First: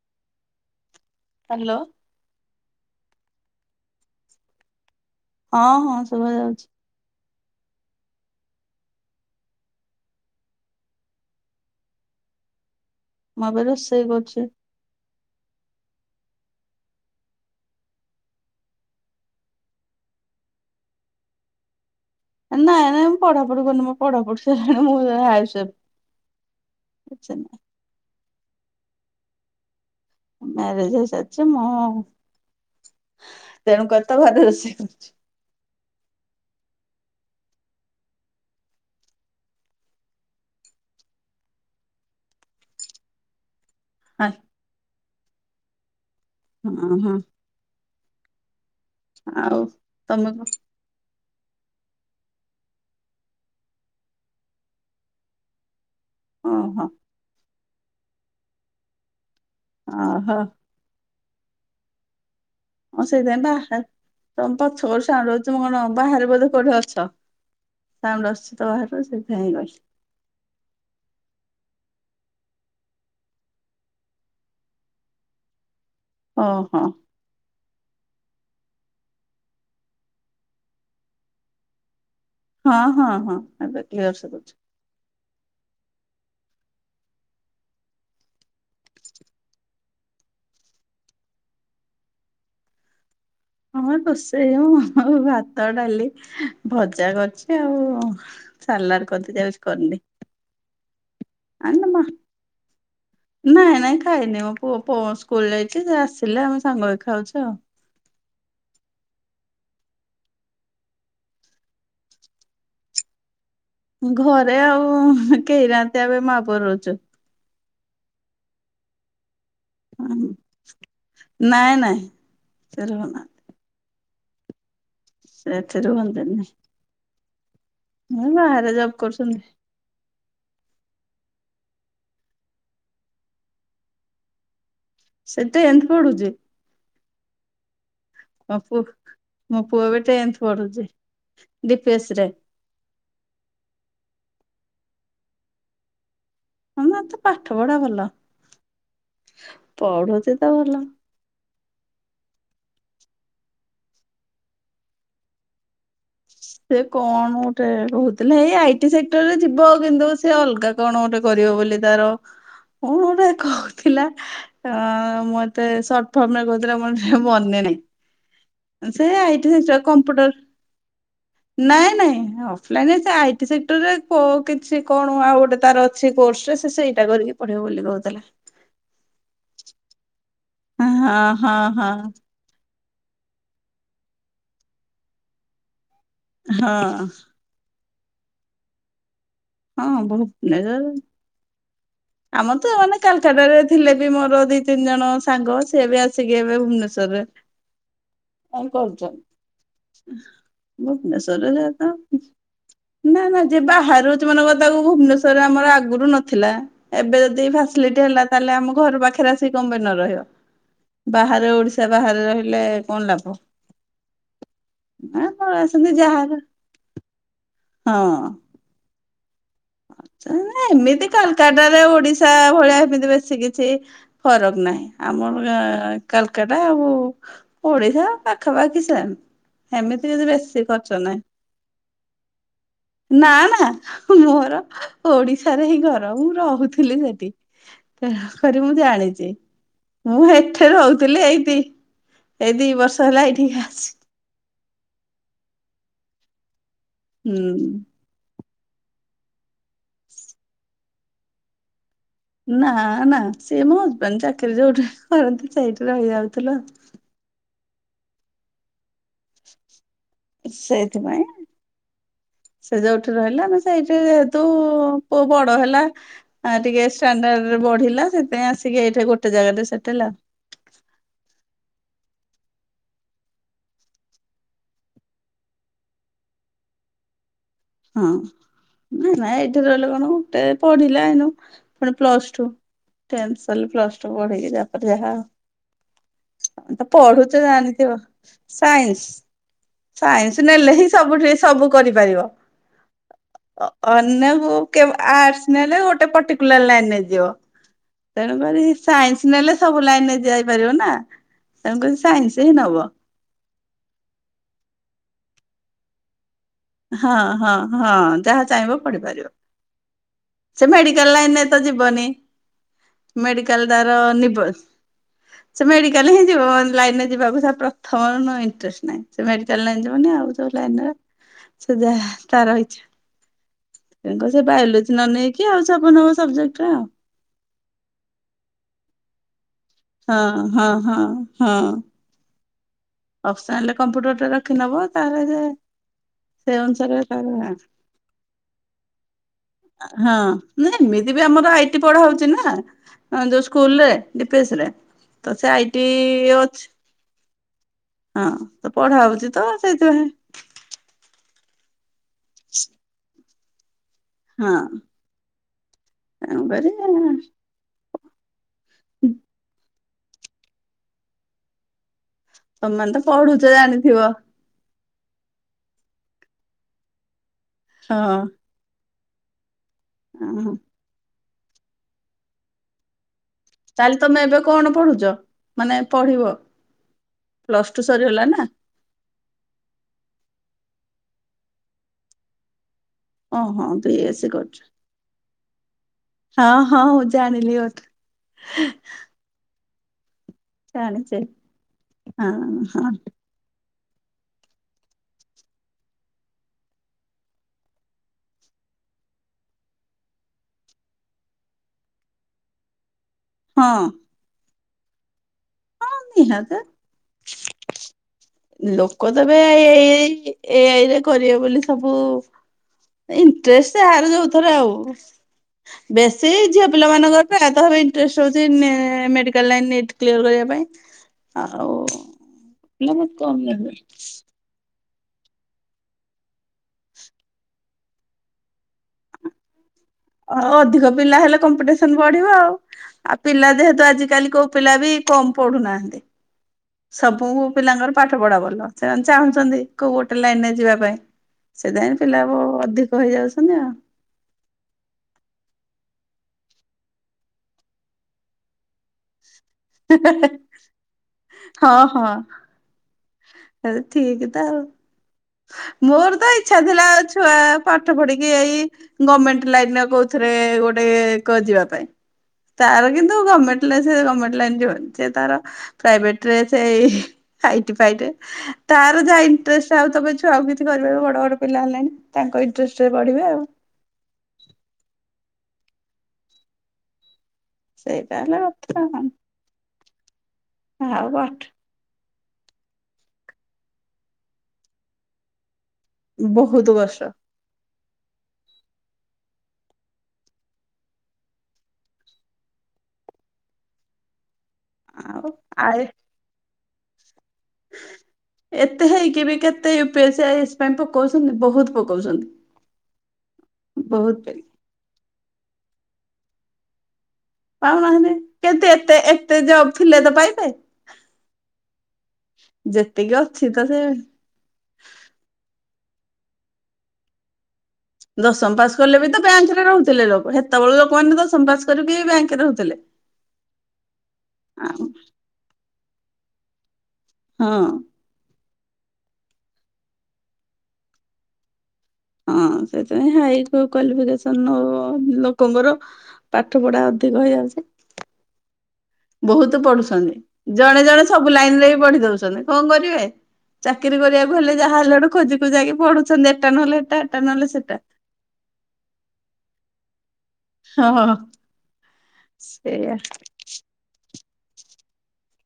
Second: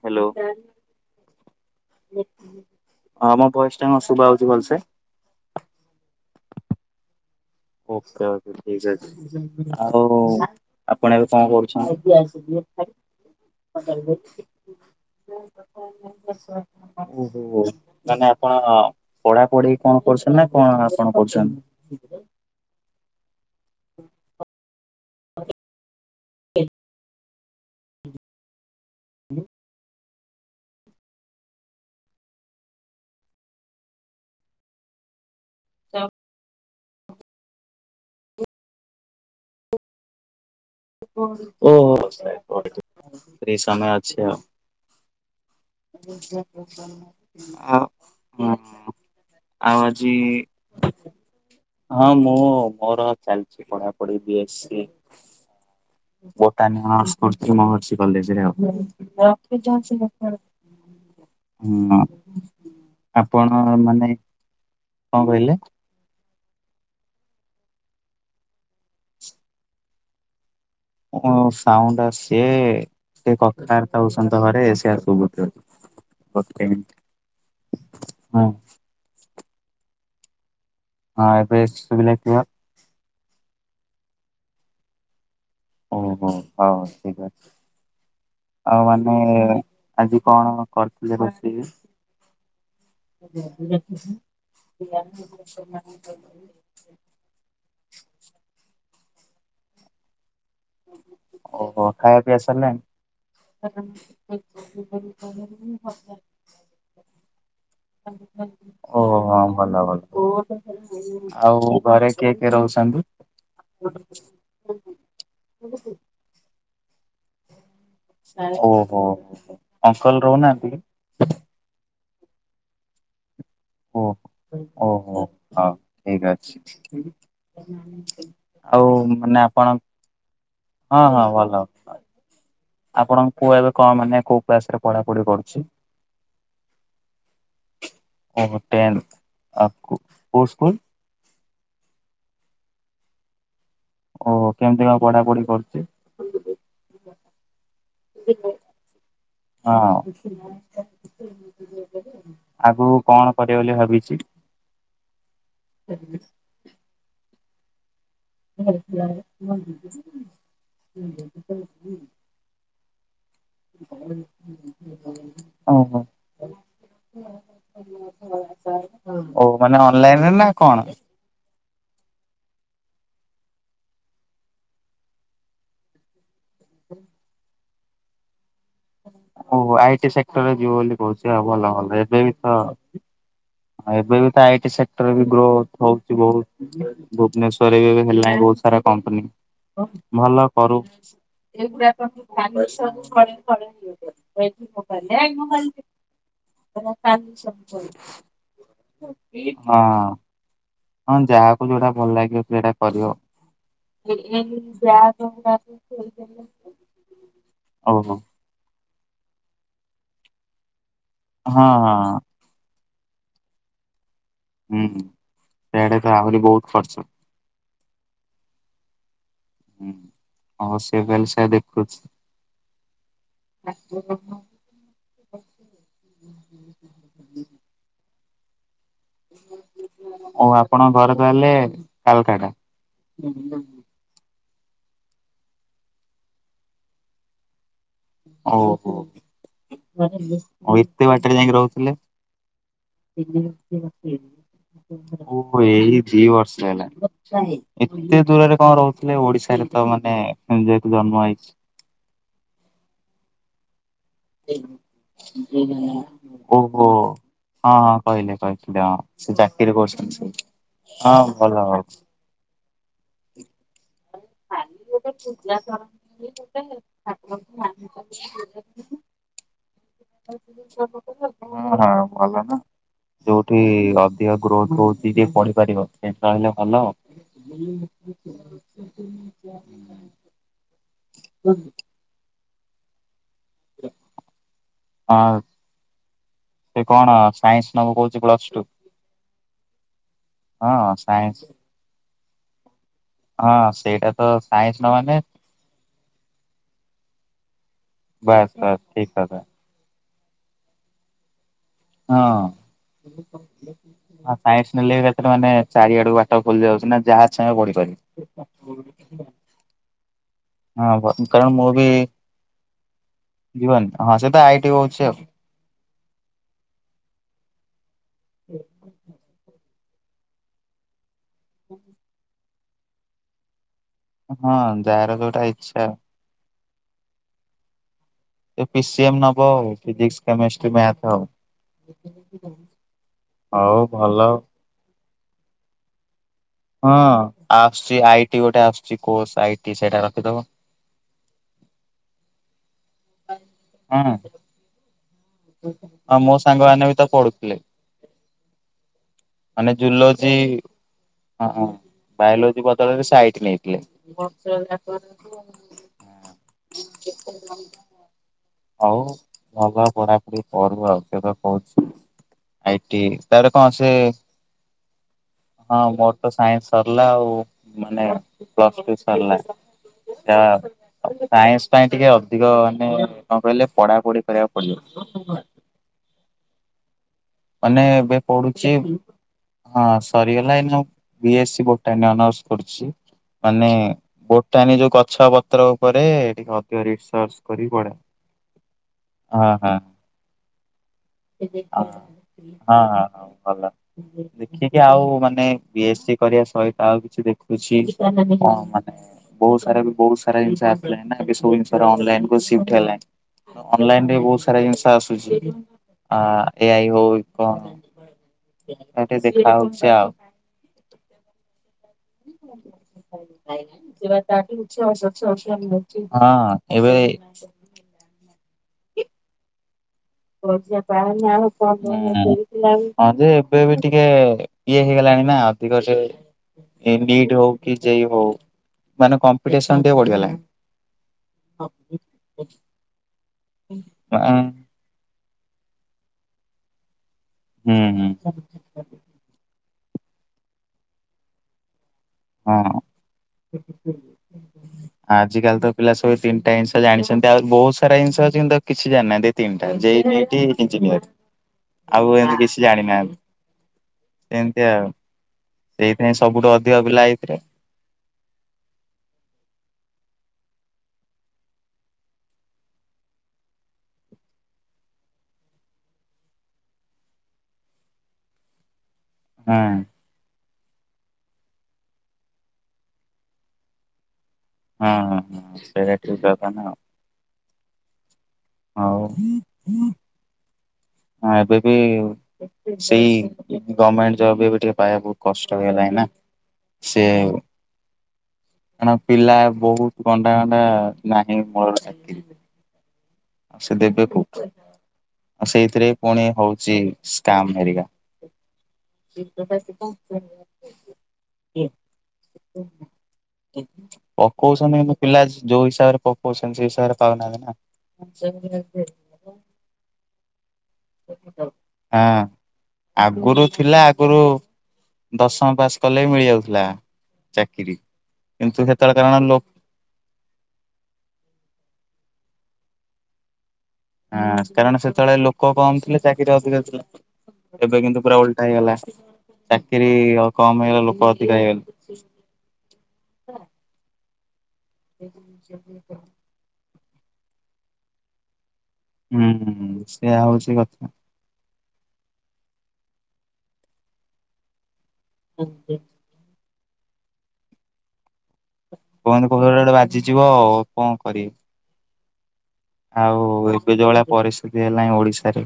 Hello. Hello. ହଁ ମୋ ବୟସ୍ ଟା କଣ ଶୁଭା ହଉଛି ଭଲସେ। ହଁ ହଁ, ଶୁଭା ଯାଉଚି। ଓକେ ଓକେ, ଠିକ ଅଛି, ଆଉ ଆପଣ ଏବେ କଣ କରୁଚନ୍ତି? ମୁଁ ଏବେ ରୋଷେଇ କରୁଛି। ଓହୋ। ନା ନା ଆପଣ ପଢ଼ାପଢି଼ କଣ କରୁଚନ୍ତି ନା, କଣ ଆପଣ କରୁଚନ୍ତି? ନାଇଁ ନାଇଁ, ମୁଁ ପଢ଼ାପଢି଼ କରୁନି, ମୋ ପଢ଼ାପଢି଼ ସଇଲାଣି, ମୁଁ ଜଣେ [unintelligible] ଅଛ ନାଁ? [unintelligible] ମ୍ୟାରେଜ ହେଇ ସାରିଚି ମୁଁ, ତେଣୁ କରି ତ ଘରେ ରୋଷେଇ କରୁଚି। [unintelligible] ଓହୋ, ସେ ସମୟ ଅଛି ଆଉ। ହଁ ହଁ ଆ, ହୁଁ ଆଉ, ତମକୁ? ହଁ, ମୁଁ, ମୋର ଚାଲିଚି ପଢାପଢି ବି ଏସ୍ ସି। ବୋଟାନି ଓହୋ। ଅନର୍ସ କରୁଥିଲି, ମହର୍ଷି କଲେଜେରେ ଆଉ। ହୁଁ ଉଁ। ଓହୋ ହଁ, ସେଇଥିପାଇଁ ବାହାରେ, ତମେ ପଛ କରୁ କଣ ସାଉଣ୍ଡ କହିଲେ? ହଉଚି, ମୁଁ କଣ ବାହାରେ ବୋଧେ କୋଉଠି ଅଛ? ତ, ସାଉଣ୍ଡ ଆସୁଚି ତ ବାହାରୁ, ସେଇଥି ପାଇଁ [unintelligible] କଣ ସାଉଣ୍ଡ ଆସୁଚି? [unintelligible] ଗୋଟେ ଓହୋ ମିନିଟ୍, ହଁ। ହଁ, ଏବେ ଶୁବିଲା କ୍ଳିଅର? ହଁ ହଁ ହଁ, ଏବେ କ୍ଳିଅର ଶୁବୁଚି। ଓହୋ, ହଁ [unintelligible] ଆଉ ମାନେ, ଆଜି କଣ କରିଥିଲେ ରୋଷେଇରେ? ହଁ, ରୋଷେଇ ହଉ ଭାତ, ଡାଲି ଭଜା କରିଚି ଆଉ, ସାଲାଡ କରିଦେ ଯାଉଛି କରିନି। ଆ ନା ଓହୋ, ମା ଖାଇବା ପିଆ ସରିଲାଣି? ନାଇଁ ନାଇଁ ଖାଇନି, ମୋ ପୁଅ ସ୍କୁଲ ଯାଇଚି, ସେ ଆସିଲେ ଆମେ ସାଙ୍ଗ ଖାଉଚୁ ଆଉ। ଓ ହୋ, ଭଲ ଭଲ। ଆଉ ଘରେ କିଏ କିଏ ରହୁଚନ୍ତି? ଘରେ ଆଉ କେହି ନାହାନ୍ତି, ଏବେ ମାପୁଅ ରହୁଚୁ। ଓହୋ, ହୋ, ହୋ। ହ, ନାଇଁ ନାଇଁ, ସେ ରହୁନାହାନ୍ତି। ଓହୋ, ଓହୋ, ହଁ ସେଠି ଠିକ ରୁହନ୍ତିନି ଅଛି। ଏ ବାହାରେ ଜବ୍ ଆଉ, କରୁଛନ୍ତି। ମାନେ ଆପଣ? ହଁ ହଁ ଭଲ, ଆପଣଙ୍କ ପୁଅ ଏବେ କଣ, ମାନେ କୋଉ କ୍ଲାସ ରେ ପଢାପଢି ସେ କରୁଛି? ଟେନ୍ଥ ପଢୁଛି ଓହୋ ମୋ ପୁଅ ଟେନ୍ ମୋ ପୁଅ ଏବେ କୋଉ ଟେନ୍ଥ ସ୍କୁଲ ପଢୁଛି, ଦୀପେଶ ରେ। ଓହୋ, କେମିତି କଣ ପଢାପଢି କରୁଚି? ହଁ ତା ପାଠ ପଢା ଭଲ ହଁ। ପଢୁଛି ତ ଭଲ। ଆଗକୁ କଣ କରିବ ବୋଲି ଭାବିଚି? [unintelligible] ସେ କଣ ଗୋଟେ କହୁ ତାହାଲେ ହେଇ ଆଇଟି ସେକ୍ଟର ରେ ଯିବ, କିନ୍ତୁ ସେ ଅଲଗା କଣ ଗୋଟେ କରିବ ବୋଲି ତାର କଣ ଗୋଟେ କହୁଥିଲା ଅ ମତେ ଓହୋ। ସର୍ଟ ଫର୍ମରେ କହୁଥିଲା ମୋର ମନେ ନାହିଁ। [unintelligible] ଓ ମାନେ ସେଇ କମ୍ପ୍ୟୁଟର [unintelligible] ନାଇଁ ନାଇଁ ଅଫଲାଇନ ଆଇ ସେକ୍ଟରରେ କିଛି କଣ ଆଉ ଗୋଟେ ତାର ଅଛି କୋର୍ସ। ସେ ଏଇଟା କରିକି ପଢିବ ବୋଲି ସେ କୋହୁଥିଲା। ଓ ଆଇଟି ସେକ୍ଟରରେ ଯିବ ହଁ ବୋଲି କହୁଛି ଆଉ ହଁ ଭଲ ହଁ ଭଲ ଏବେ ବି ତ ଏବେ ବି ତ ଆଇଟି ସେକ୍ଟରରେ ବି ଗ୍ରୋଥ ହଉଛି ବହୁତ, ହଁ [unintelligible] ଭୁବନେଶ୍ୱରରେ ବି ହେଲାଣି ବହୁତ ସାରା କମ୍ପାନୀ। ହଁ ବୋହୁତ ଭଲ କରୁ [unintelligible] ଆମ ତ ମାନେ କାଲକାଟ ରେ ଥିଲେ ବି ମୋର ଦିଇ ତିନି ଜଣ ସାଙ୍ଗ ସିଏ ବି ଆ [unintelligible] ଏବେ ଭୁବନେଶ୍ୱର ରେ କଣ କରୁଚ? ହଁ ହଁ ଭୁବନେଶ୍ୱର ରେ ଯାହାକୁ ଯୋଉଟା ତ ଭଲ ଲାଗିବ ସେଇଟା କରିବ ନାଁ ନାଁ ଯିବା [unintelligible] ତାକୁ ଭୁବନେଶ୍ୱର ରେ ଆମର ଆଗରୁ ନଥିଲା ଏବେ ଯଦି ଫାସିଲିଟି ଓହୋ ହେଲା ତାହେଲେ ଆମ ଘର ପାଖରେ ଆସିକି କ ପାଇଁ ନ ରହିବ, ବାହାରେ ହଁ ଓଡିଶା ହଁ। ବାହାରେ ରହି ହେଲେ କଣ ଲାଭ ହୁଁ ଏ ପଳେଇ ଆସନ୍ତି ସେଆଡେ ତ ଯାହାର [unintelligible] ହଁ। ଓ ସେ ଏମିତିକା ତାହେଲେ ସେ କାଲକାଟା ରେ ଦେଖୁଛି ଓଡିଶା ଭଳିଆ ଏମିତି ବେସି କିଛି ଫରକ ନାହିଁ। ଆମର କାଲକାଟା ଆଉ ଓଡିଶା ପାଖାପାଖି ଟା। ଏମିତି କିଛି ଓ ବେଶୀ ଆପଣଙ୍କ ଖର୍ଚ୍ଚ ଘର ନାହି, ତାହେଲେ କାଲକାଟା। ନା ନା। ମୋର ଓଡିଶାରେ ହିଁ ଘର, ମୁଁ ରହୁଥିଲି ସେଠି। [unintelligible] ମୁଁ ଓହୋ ଜାଣିଚି। ମୁଁ ହେଠେ ଆଉ ଏତେ ରହୁଥିଲି ବାଟରେ ଏଇ ଯାଇକି ଦି ରହୁଥିଲେ ଏଇ ଦି ବର୍ଷ ହେଲା ଏଇଠିକ ଆସିଚି। ଓ ଏଇ ଦି ବର୍ଷ ହେଲା। [unintelligible] ହୁଁ ଏତେ ଦୂରରେ କଣ ରହୁଥିଲେ ଓଡିଶାରେ ତ ମାନେ ଜ ଜନ୍ମ ହେଇ ନା ନା ସିଏ ମୋ ହଜବେଣ୍ଡ ଚାକିରି ଯୋଉଠି କରନ୍ତି ସେଇଠି ରହିଯାଉଥିଲୁ। ଓହୋ। ହଁ ହଁ କହିଲେ କହିଥିଲେ ହଁ ସେ ଚାକିରିରେ କରୁଛନ୍ତି ହଁ ସେଇଥିପାଇଁ ଭଲ। ସେ ଯୋଉଠି ରହିଲା ଆମେ ସେଇଠି ଯେହେତୁ, ପୁଅ ବଡ ହେଲା ଆ ଟିକେ ଷ୍ଟାଣ୍ଡାର୍ଡରେ ବଢିଲା ସେଥିପାଇଁ ଆସିକି ଏଇଠି ଗୋଟେ ଜାଗାରେ ସେଟେଲ ଆଉ। ହଁ ଭଲ ତ। ଯୋଉଠି ଅଧିକ ଗ୍ରୋଥ ହଉଛି ଟିକେ ପଢିପାରିବ ସେଇଠି ରହିଲେ ଭଲ। ହଁ ନାଇଁ [unintelligible] ରହିଲ କଣ ଗୋଟେ ପଢିଲା ଏଇନୁ [unintelligible] ପ୍ଲସ୍ ଟୁ ଟେନ୍ ସିଲେ ପ୍ଲସ ଟୁ ପଢେଇକି ତାପରେ ଯାହାହାଁ ହଁ ସେ ଆଉ। ତ କଣ ପଢୁଛ ସାଇନ୍ସ ନବୁ ଜାଣିଥିବ କହୁଛି ପ୍ଲସ ଟୁ ସାଇନ୍ସ। ସାଇନ୍ସ ନେଲେ ହଁ ହିଁ ସବୁଠି ସାଇନ୍ସ। ସବୁ କରିପାରିବ। ହଁ ସେଇଟା ତ ଅନ୍ୟ ସାଇନ୍ସ ନ ବୁକେ ମାନେ ଆର୍ସ ନେଲେ ଗୋଟେ ପର୍ଟିକୁଲାର ଲାଇନରେ ଯିବ। ବାସ୍ ତେଣୁକରି ବାସ୍ ଠିକ ସାଇନ୍ସ କଥା ନେଲେ ସବୁ ଲାଇନରେ ଯାଇପାରିବ ନା ତେଣୁକରି ହଁ। ସାଇନ୍ସ ହିଁ ନବ। ସାଇନ୍ସ ନେଲେ କେତେ [unintelligible] ମାନେ [unintelligible] ସବୁ ଖୋଲି ଯାଉଚି ନା ହଁ ଯାହା ହଁ ଚାହିଁବ ହଁ [unintelligible] ଯାହା ଚାହିଁବ ପଢିପାରିବ ସେ ହଁ ବ ମେଡିକାଲ ଲାଇନରେ କାରଣ ତ ମୁଁ ବି ଯିବନି। ମେଡିକାଲ ଜୀବନ ତାର ହଁ ସେ ତ [unintelligible] ଆଇଟି ହଉଛି ଆଉ। ସେ ମେଡିକାଲ ହିଁ ଯିବ ଲାଇନରେ ଯିବାକୁ ପ୍ରଥମରୁ ଇଣ୍ଟରେଷ୍ଟ ନାହିଁ ସେ ମେଡାଲ ଲାଇନ ଯିବନି ଆଉ। [unintelligible] ସେ ଯାହା ତାର ଇଚ୍ଛା। ହଁ ଯାହାର ଯୋଉଟା ଇଚ୍ଛା। କୋଉ ସବଜେକ୍ଟରେ ଆଉ? ପିିସିଏମ୍ ନବ ଫିଜିକ୍ସ୍ ହଁ ହଁ କେମିଷ୍ଟ୍ରି ହଁ ମ୍ୟାଥ ଆଉ। ଅପସ୍ ନାଲରେ ହଉ ଭଲ କମ୍ପ୍ୟୁଟରଟା ରଖି ନବ ତାର ଯେ ସେ ହଁ ଅନୁସାରେ ତାର ଆସୁଛି ଆଇ ଟି ଗୋଟେ ଆସୁଛି କୋସ୍ର୍ ଆଇ ହଁ ନା ଏମିତି ବି ଆମର ଆଇଟି ପଢା ହଉଛି ନା। ହଁ ଯୋଉ ସ୍କୁଲରେ ହଁ ଡିପିଏସେ୍ରେ ତ ସେ ଆଇଟି ଆଉ ମୋ ଅଛି। ସାଙ୍ଗମାନେ ବି ତ ପଢୁଥିଲେ ହଁ ତ ପଢା ହଉଛି ତ ମାନେ ସେଇଥିପାଇଁ ଜୁଲୋଜି ହଁ ହଁ ବାୟୋଲୋଜି ବଦଳରେ ଆଇଟ୍ ନେଇଥିଲେ। ତେଣୁ କରିଏଁ। ହଉ ଭଲ ପଢାପଢି କରୁ ଆଉ ତ କହୁଛି। ତମମାନେ ଆଇଟି ତ ପଢୁଛ ତାର କଣ ସେ ଜାଣିଥିବ ହଁ ମୋର ତ ସାଇନ୍ସ୍ ସରିଲା ଆଉ ମୁନେ ହଁ। ପ୍ଲସଟୁ ସରିଲା। ଓହୋ ସାଇନ୍ସ୍ ପାଇଁ ଟିକେ ଅଧିକ ମାନେ କଣ କହିଲେ ପଢାପଢି କରିବାକୁ ପଡିବ। କରୁଚ ମାନେ ପଢିବ? ପ୍ଲସ ଟୁ ମାନେ ଏବେ ସରିଗଲା ନା ପଡୁଚି। ହଁ ସରିଗଲା ଏଇନା B S C botany honours କରୁଚି। ଓହୋ ମାନେ ବି ଏସ୍ ସି କରୁଛ। ବୋଟାନି ଯୋଉ ଗଛ ପତ୍ର ଉପରେ ହଁ ଟିକେ ହଁ ଅଧିକ ମୁଁ ରିସର୍ଚ୍ଚ ଜାଣିଲି କରି ଗୋଟେ ପଡେ। ହଁ ହଁ ଜାଣିଛି ହଁ ହଁ ହଁ ଭଲ। ଦେଖିକି ଆଉ ମାନେ ବି ଏସ୍ ସି କରିବା ସହିତ ଆଉ କିଛି ଦେଖୁଛି ହଁ ମାନେ ବହୁତ ସାରା ବି ବହୁତ ସାରା ଜିନିଷ ଆସିଲାଣି ଏ ସବୁ ଜିନିଷ ଅନଲାଇନିକୁ ସିପିଟ୍ ହେଲାଣି। ହଁ ଅନଲାଇନ୍ ରେ ବହୁତ ସାରା ଜିନିଷ ଆସୁଛି ହଁ ଆ ନିହାତି ଏ ଆଇ ହଉ କଣ ଆଉ ଲୋକ ଟିକେ ତେବେ ଦେଖା ହଉଛି ଆଉ। ଏଇ ଏଆଇ ରେ କରିବେ ବୋଲି ସବୁ। [inaudible] ଇଣ୍ଟେରେଷ୍ଟ ଆଗୁରୁ ହେଉଥୁଲା ଆଉ ବେଶୀ ହଁ ଝିଅ ପିଲା ଏବେ ମାନଙ୍କର ପାଇଁ ଆଧାର ଇ ଟ୍ରେସ ହେଉଛି ନେ ମେଡିକାଲ୍ ଲାଇନ୍ ନେଟେ କ୍ଲିୟର କରିବା ହୁଁ। ପାଇଁ। ଆଉ ହଁ ପିଲା ବହୁତ ଯେ କମ ଏବେ ନେବେ ବି ଟିକେ ଇଏ ହେଇଗଲାଣି ନା ଅଧିକ ସେ ଇଣ୍ଡିଏଇଟ୍ ହଉ କି ଯେ ଇ ହଉ ମାନେ କ ରେଶନ୍ ଟିକେ ବଢ଼ିଗଲା। ଅଧିକ ପିଲା ହେଲେ କମ୍ପିଟେସନ ବଢିବ ଆଉ ଆଉ ପିଲା ଯେହେତୁ ଆଜିିକାଲି କୋଉ ବଢିଗଲାଣି। ପିଲା ବି କମ୍ ପଢୁନାହାନ୍ତି। ସବୁ ହୁଁ ପିଲାଙ୍କର ହୁଁ ପାଠ ପଢା ଭଲ ସେମାନେ ଚାହୁଁଛନ୍ତି କୋଉ ଗୋଟେ ଲାଇନରେ ଯିବା ପାଇଁ। ସେଥିାପଇଁ ପିଲା ବ ହଁ ଅଧିକ ହେଇଯାଉଛନ୍ତି ଆଉ। ଆଜି କାଲି ତ ପିଲା ସବୁ ତିନିଟା ଜିନିଷଯାଣିଛନ୍ତି ଆଉ ବହୁତ ସାରା ଜିନିଷ ଅଛି କିନ୍ତୁ କିଛି ଜାଣିନାହାନ୍ତି। ତିନିଟା ଯେଇ, ନୀଟ୍, ଇଞ୍ଜିନିୟର ଆଉ ଏମିତି କିଛି ଜାଣିନାହାନ୍ତି। ହେରେ ଠିକ୍ ତ ଆଉ ସେଇଥିପାଇଁ ମୋର ତ ସବୁଠୁ ଇଚଛା ଅଧିକ ଥିଲା ପିଲା ଆଉ ଛୁଆ ଏଇଥିରେ ପାଠ ପଢିକି ଏଇ ଗଭମେଣ୍ଟେ ଲାଇନରେ କୋଉଥିରେ ଗୋଟେ କ ଯିବା ପାଇଁ। ତାର କିନ୍ତୁ ଗମେଣ୍ଟେ ଲାଇନ୍ ସେ ଗମେଣ୍ଟେ ଲାଇନ୍ ସେ ତାର ପ୍ରାଇଭେଟ ରେ ସେଇ ହାଇଟିଫାଇଡେ ତାର ଯାହା ହଁ ଇଣ୍ଟରେଷ୍ଟ ଆଉ ତମେ ଛୁଆ ଆଉ କିଛି କରିବ ବଡ ବଡ ପିଲା ହେଲେଣି ତାଙ୍କ ଇଣ୍ଟରେଷ୍ଟ ରେଵଢିବେ ଆଉ। ହଁ ହଁ ହଁ ସେଇଟି ଦବା ନା ଆଉ। ସେଇଟା ହେଲା କଥା ହଉ ହଁ ଆଉ ପାଠ ଏବେ ପିୟୁ ସେଇ ଗମେଣ୍ଟେ ଜବ ଏବେ ଟିକେ ପାଇବା ବହୁତ୍ କଷ୍ଟ ହେଇଗଲାଣି ନା। ବହୁତ କଷ୍ଟ। ସେ। କାରଣ ପିଲା ବହୁତ ଗଣ୍ଡା ଗଣ୍ଡା ନାହିଁ ମୂଳରୁ ଶେନ୍ତି। ଆଉ ସେ ଦେବେ କୋଉଠି ଆଉ ସେଇଥିରେ ପୁଣି ହଉଛି ସ୍କ୍ୟାମ୍ ହେରୀକା। ଏତେ ହେଇକି ବି କେତେ U P S, I A S ପାଇଁ ପକଉଛନ୍ତି ବହୁତ ପକଉଛନ୍ତି। ବହୁତ ପକଉଛନ୍ତି କିନ୍ତୁ ପିଲା ଯୋଉ ହିସାବରେ ପକଉଛନ୍ତି ସେଇ ହିସାବରେ ପାଉନାହାନ୍ତି ନା? ପାଉନାହାନ୍ତି କେତେ ଏତେ ଏତେ ଯବ୍ ଥିଲେ ତ ପାଇବେ? ହଁ ଯେତିକି ଆଗରୁ ଅଛି ତ ସେ ଥିଲା ଆଗୁରୁ ଦଶମ ପାସ୍ କଲେ ବି ମିଳି ଯାଉଥିଲା ଚାକିରି। ଦଶମ କିନ୍ତୁ ପାସ ସେତେବେଳେ କଲେ ବି କାରଣ ତ ଲୋ ବ୍ୟାଙ୍କରେ ରହୁଥିଲେ ଲୋକ ହେତେବେଳ ଲୋକମାନେ ଦଶମ ପାସ କରିକି ବି ବ୍ୟାଙ୍କରେ ରହୁଥିଲେ। ହଁ କାରଣ ଆଉ ସେତେବେଳେ ଲୋକ କମ ଥିଲେ ଚାକିରି ଅଧିକା ଥିଲା ହଁ ଏବେ କିନ୍ତୁ ପୁରା ଓଲଟା ହେଇଗଲା ଚାକିରି ଆଉ କମ ହେଇଗଲା ଲୋକ ଅଧିକା ହେଇଗଲେ। ହଁ ସେଥିପାଇଁ ହାଇ କ୍ଵାଲିଫିକେସନ ଲୋକଙ୍କର ପାଠ ପଢ଼ା ଅଧିକ ହେଇଯାଉଛି। ହୁଁ ବହୁତ ସେୟା ହଉଛି ପଢୁଛନ୍ତି ଜଣେ କଥା ଜଣେ ସବୁ ଲାଇନରେ ବି ପଢି ଦଉଛନ୍ତି କଣ କରିବେ ଚାକିରି କରିବାକୁ ହେଲେ ଯାହା ହେଲା ବଡୁ ଖୋଜି ଖୋକି ପଢୁ ସନ୍ଧ୍ୟା ଏଟା ନେଲେ ଏଟା ଏଟା ନହେଲେ ସେଟା [inaudible] ବେଳକୁ ବାଜିଯିବ ଆଉ କଣ ହଁ କରିବି? ସେଇଆ ଆଉ ଏବେ ଯୋଉ ଭଳିଆ ପରିସ୍ଥିତି ହେଲାଣି ଓଡିଶାରେ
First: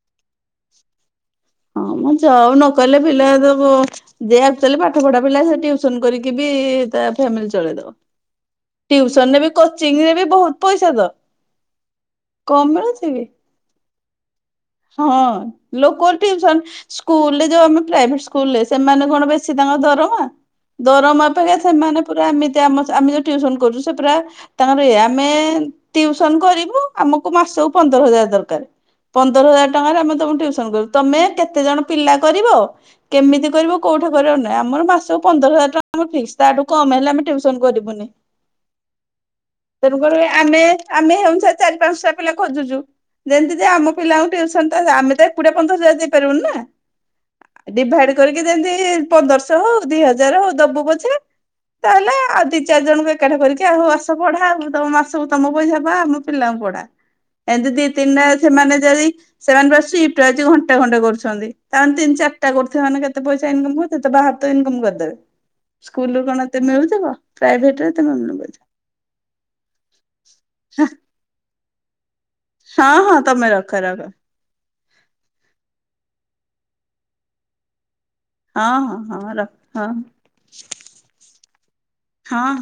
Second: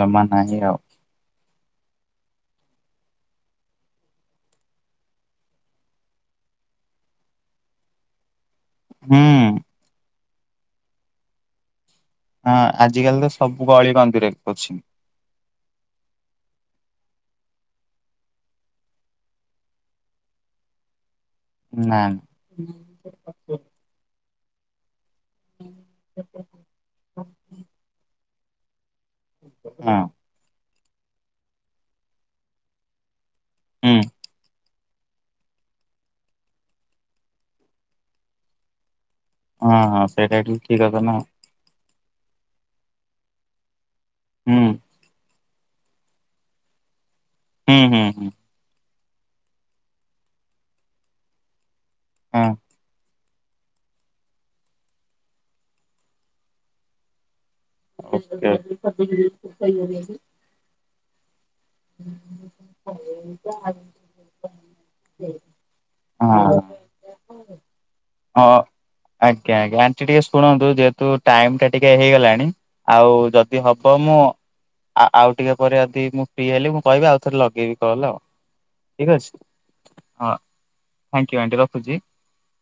ଜମା ନାହିଁ ଆଉ ହଁ ମ ଯବ୍ ନକଲେ ପିଲା ଦବ ଯିଏ ଆକଚୁଆଲି ପାଠ ପଢା ପିଲା ସେ ଟିଉସନ କରିକି ବି ତା ଫ୍ୟାମିଲି ଚଳେଇ ଦବ। ହୁଁ। ଟିଉସନରେ ବି କୋଚିଂରେ ବି ବହୁତ ପଇସା ତ କମ ହଁ ମିଳୁଛି ଆଜିକାଲି କି? ତ ସବୁ ଗଳି କନ୍ଦିରେ କୋଚିଙ୍ଗ ହଁ ଲୋକ ଟିଉସନ୍ ସ୍କୁଲରେ ଯୋଉ ଆମେ ପ୍ରାଇଭେଟ ସ୍କୁଲରେ ସେମାନେ କଣ ବେଶୀ ତାଙ୍କ ଦରମା ଦରମା ଅପେକ୍ଷା ନା ସେମାନେ ପୁରା ଏମତି ଆମେ ଯଉ ଟିଉସନ କରୁଛୁ ସେ ପୁରା ତାଙ୍କର ଏ ଆମେ ଟିଉସନ କରିବୁ ଆମକୁ ମାସକୁ ପନ୍ଦର ହଜାର ଦରକାର। ପନ୍ଦର ହଜାର ହଁ ଟଙ୍କାରେ ଆମେ ତମକୁ ଟ୍ୟୁସନ କରିବୁ ତମେ କେତେ ଜଣ ପିଲା କରିବ? କେମିତି କରିବ ହୁଁ। କୋଉଠି କରିବ ନାହିଁ ଆମର ମାସ ପନ୍ଦର ହଜାର ଟଙ୍କା ଫିକ୍ସ ତାଠୁ କମ ହେଲେ ଆମେ ଟ୍ୟୁସନ କରିବୁନି। ହଁ ହଁ ତେଣୁକରି ସେଇଟା ବି ଆମେ ଠିକ କଥା ନା ଆମେ ସେଇ ଅନୁସାରେ ଚାରି ପାଞ୍ଚଟା ପିଲା ଖୋଜୁଛୁ ଯେମିତି ଆମ ପିଲାଙ୍କୁ ହୁଁ ଟ୍ୟୁସନ ତ ଆମେ ତ ଏକୁଟିଆ ପନ୍ଦର ହଜାର ଦେଇପାରିବୁନିନା ହୁଁ ହୁଁ ଡିଭାଇଡ ହୁଁ କରିକି ଯେମିତି ପନ୍ଦରଶହ ହଉ ଦି ହଜାର ହଉ ଦବୁ ପଛେ ତାହେଲେ ଆଉ ହଁ ଦି ଚାରି ଜଣଙ୍କୁ ଏକାଠି କରିକି ଆଉ ଆସ ପଢା ଆଉ ତମ ମାସକୁ ତମ ପଇସା ବା ଆମ ପିଲାଙ୍କୁ ପଢା। [inaudible] ଘଣ୍ଟା ଓକେ ହଁ ଘଣ୍ଟେ ହଁ କରୁଛନ୍ତି ତାମାନେ ତିନି ଚାରିଟା କରୁ ମାନ କେତେ ପଇସା ଇନକମ ତେ ବା ଇନକମ୍ କରିଦେବେ ସ୍କୁଲୁ କଣ ଏତେ ମିଳୁଥିବ ପ୍ରାଇଭେଟରେ ଏତେ ମିଳୁ ହଁ ଆଜ୍ଞା ଆଜ୍ଞା ଆଣ୍ଟି ଟିକେ ଶୁଣନ୍ତୁ ଯେହେତୁ ଟାଇମଟା ଟିକେ ହେଇଗଲାଣି। ହଁ ହଁ ଆଉ ତମେ ଯଦି ରଖ ହବ ରଖ। ମୁଁ ଆଉ ଆଉ ଟିକେ ପରେ ଯଦି ମୁଁ ଫ୍ରି ହେଲି ମୁଁ କହିବି ଆଉ ଥରେ ଲଗେଇବି କଲ ଆଉ। ହଁ ହଁ ଠିକ ଅଛି ହଁ ରଖ ହଁ ହ ଥାଙ୍କ ୟୁ ଆଣ୍ଟି ରଖୁଚି। ହଁ।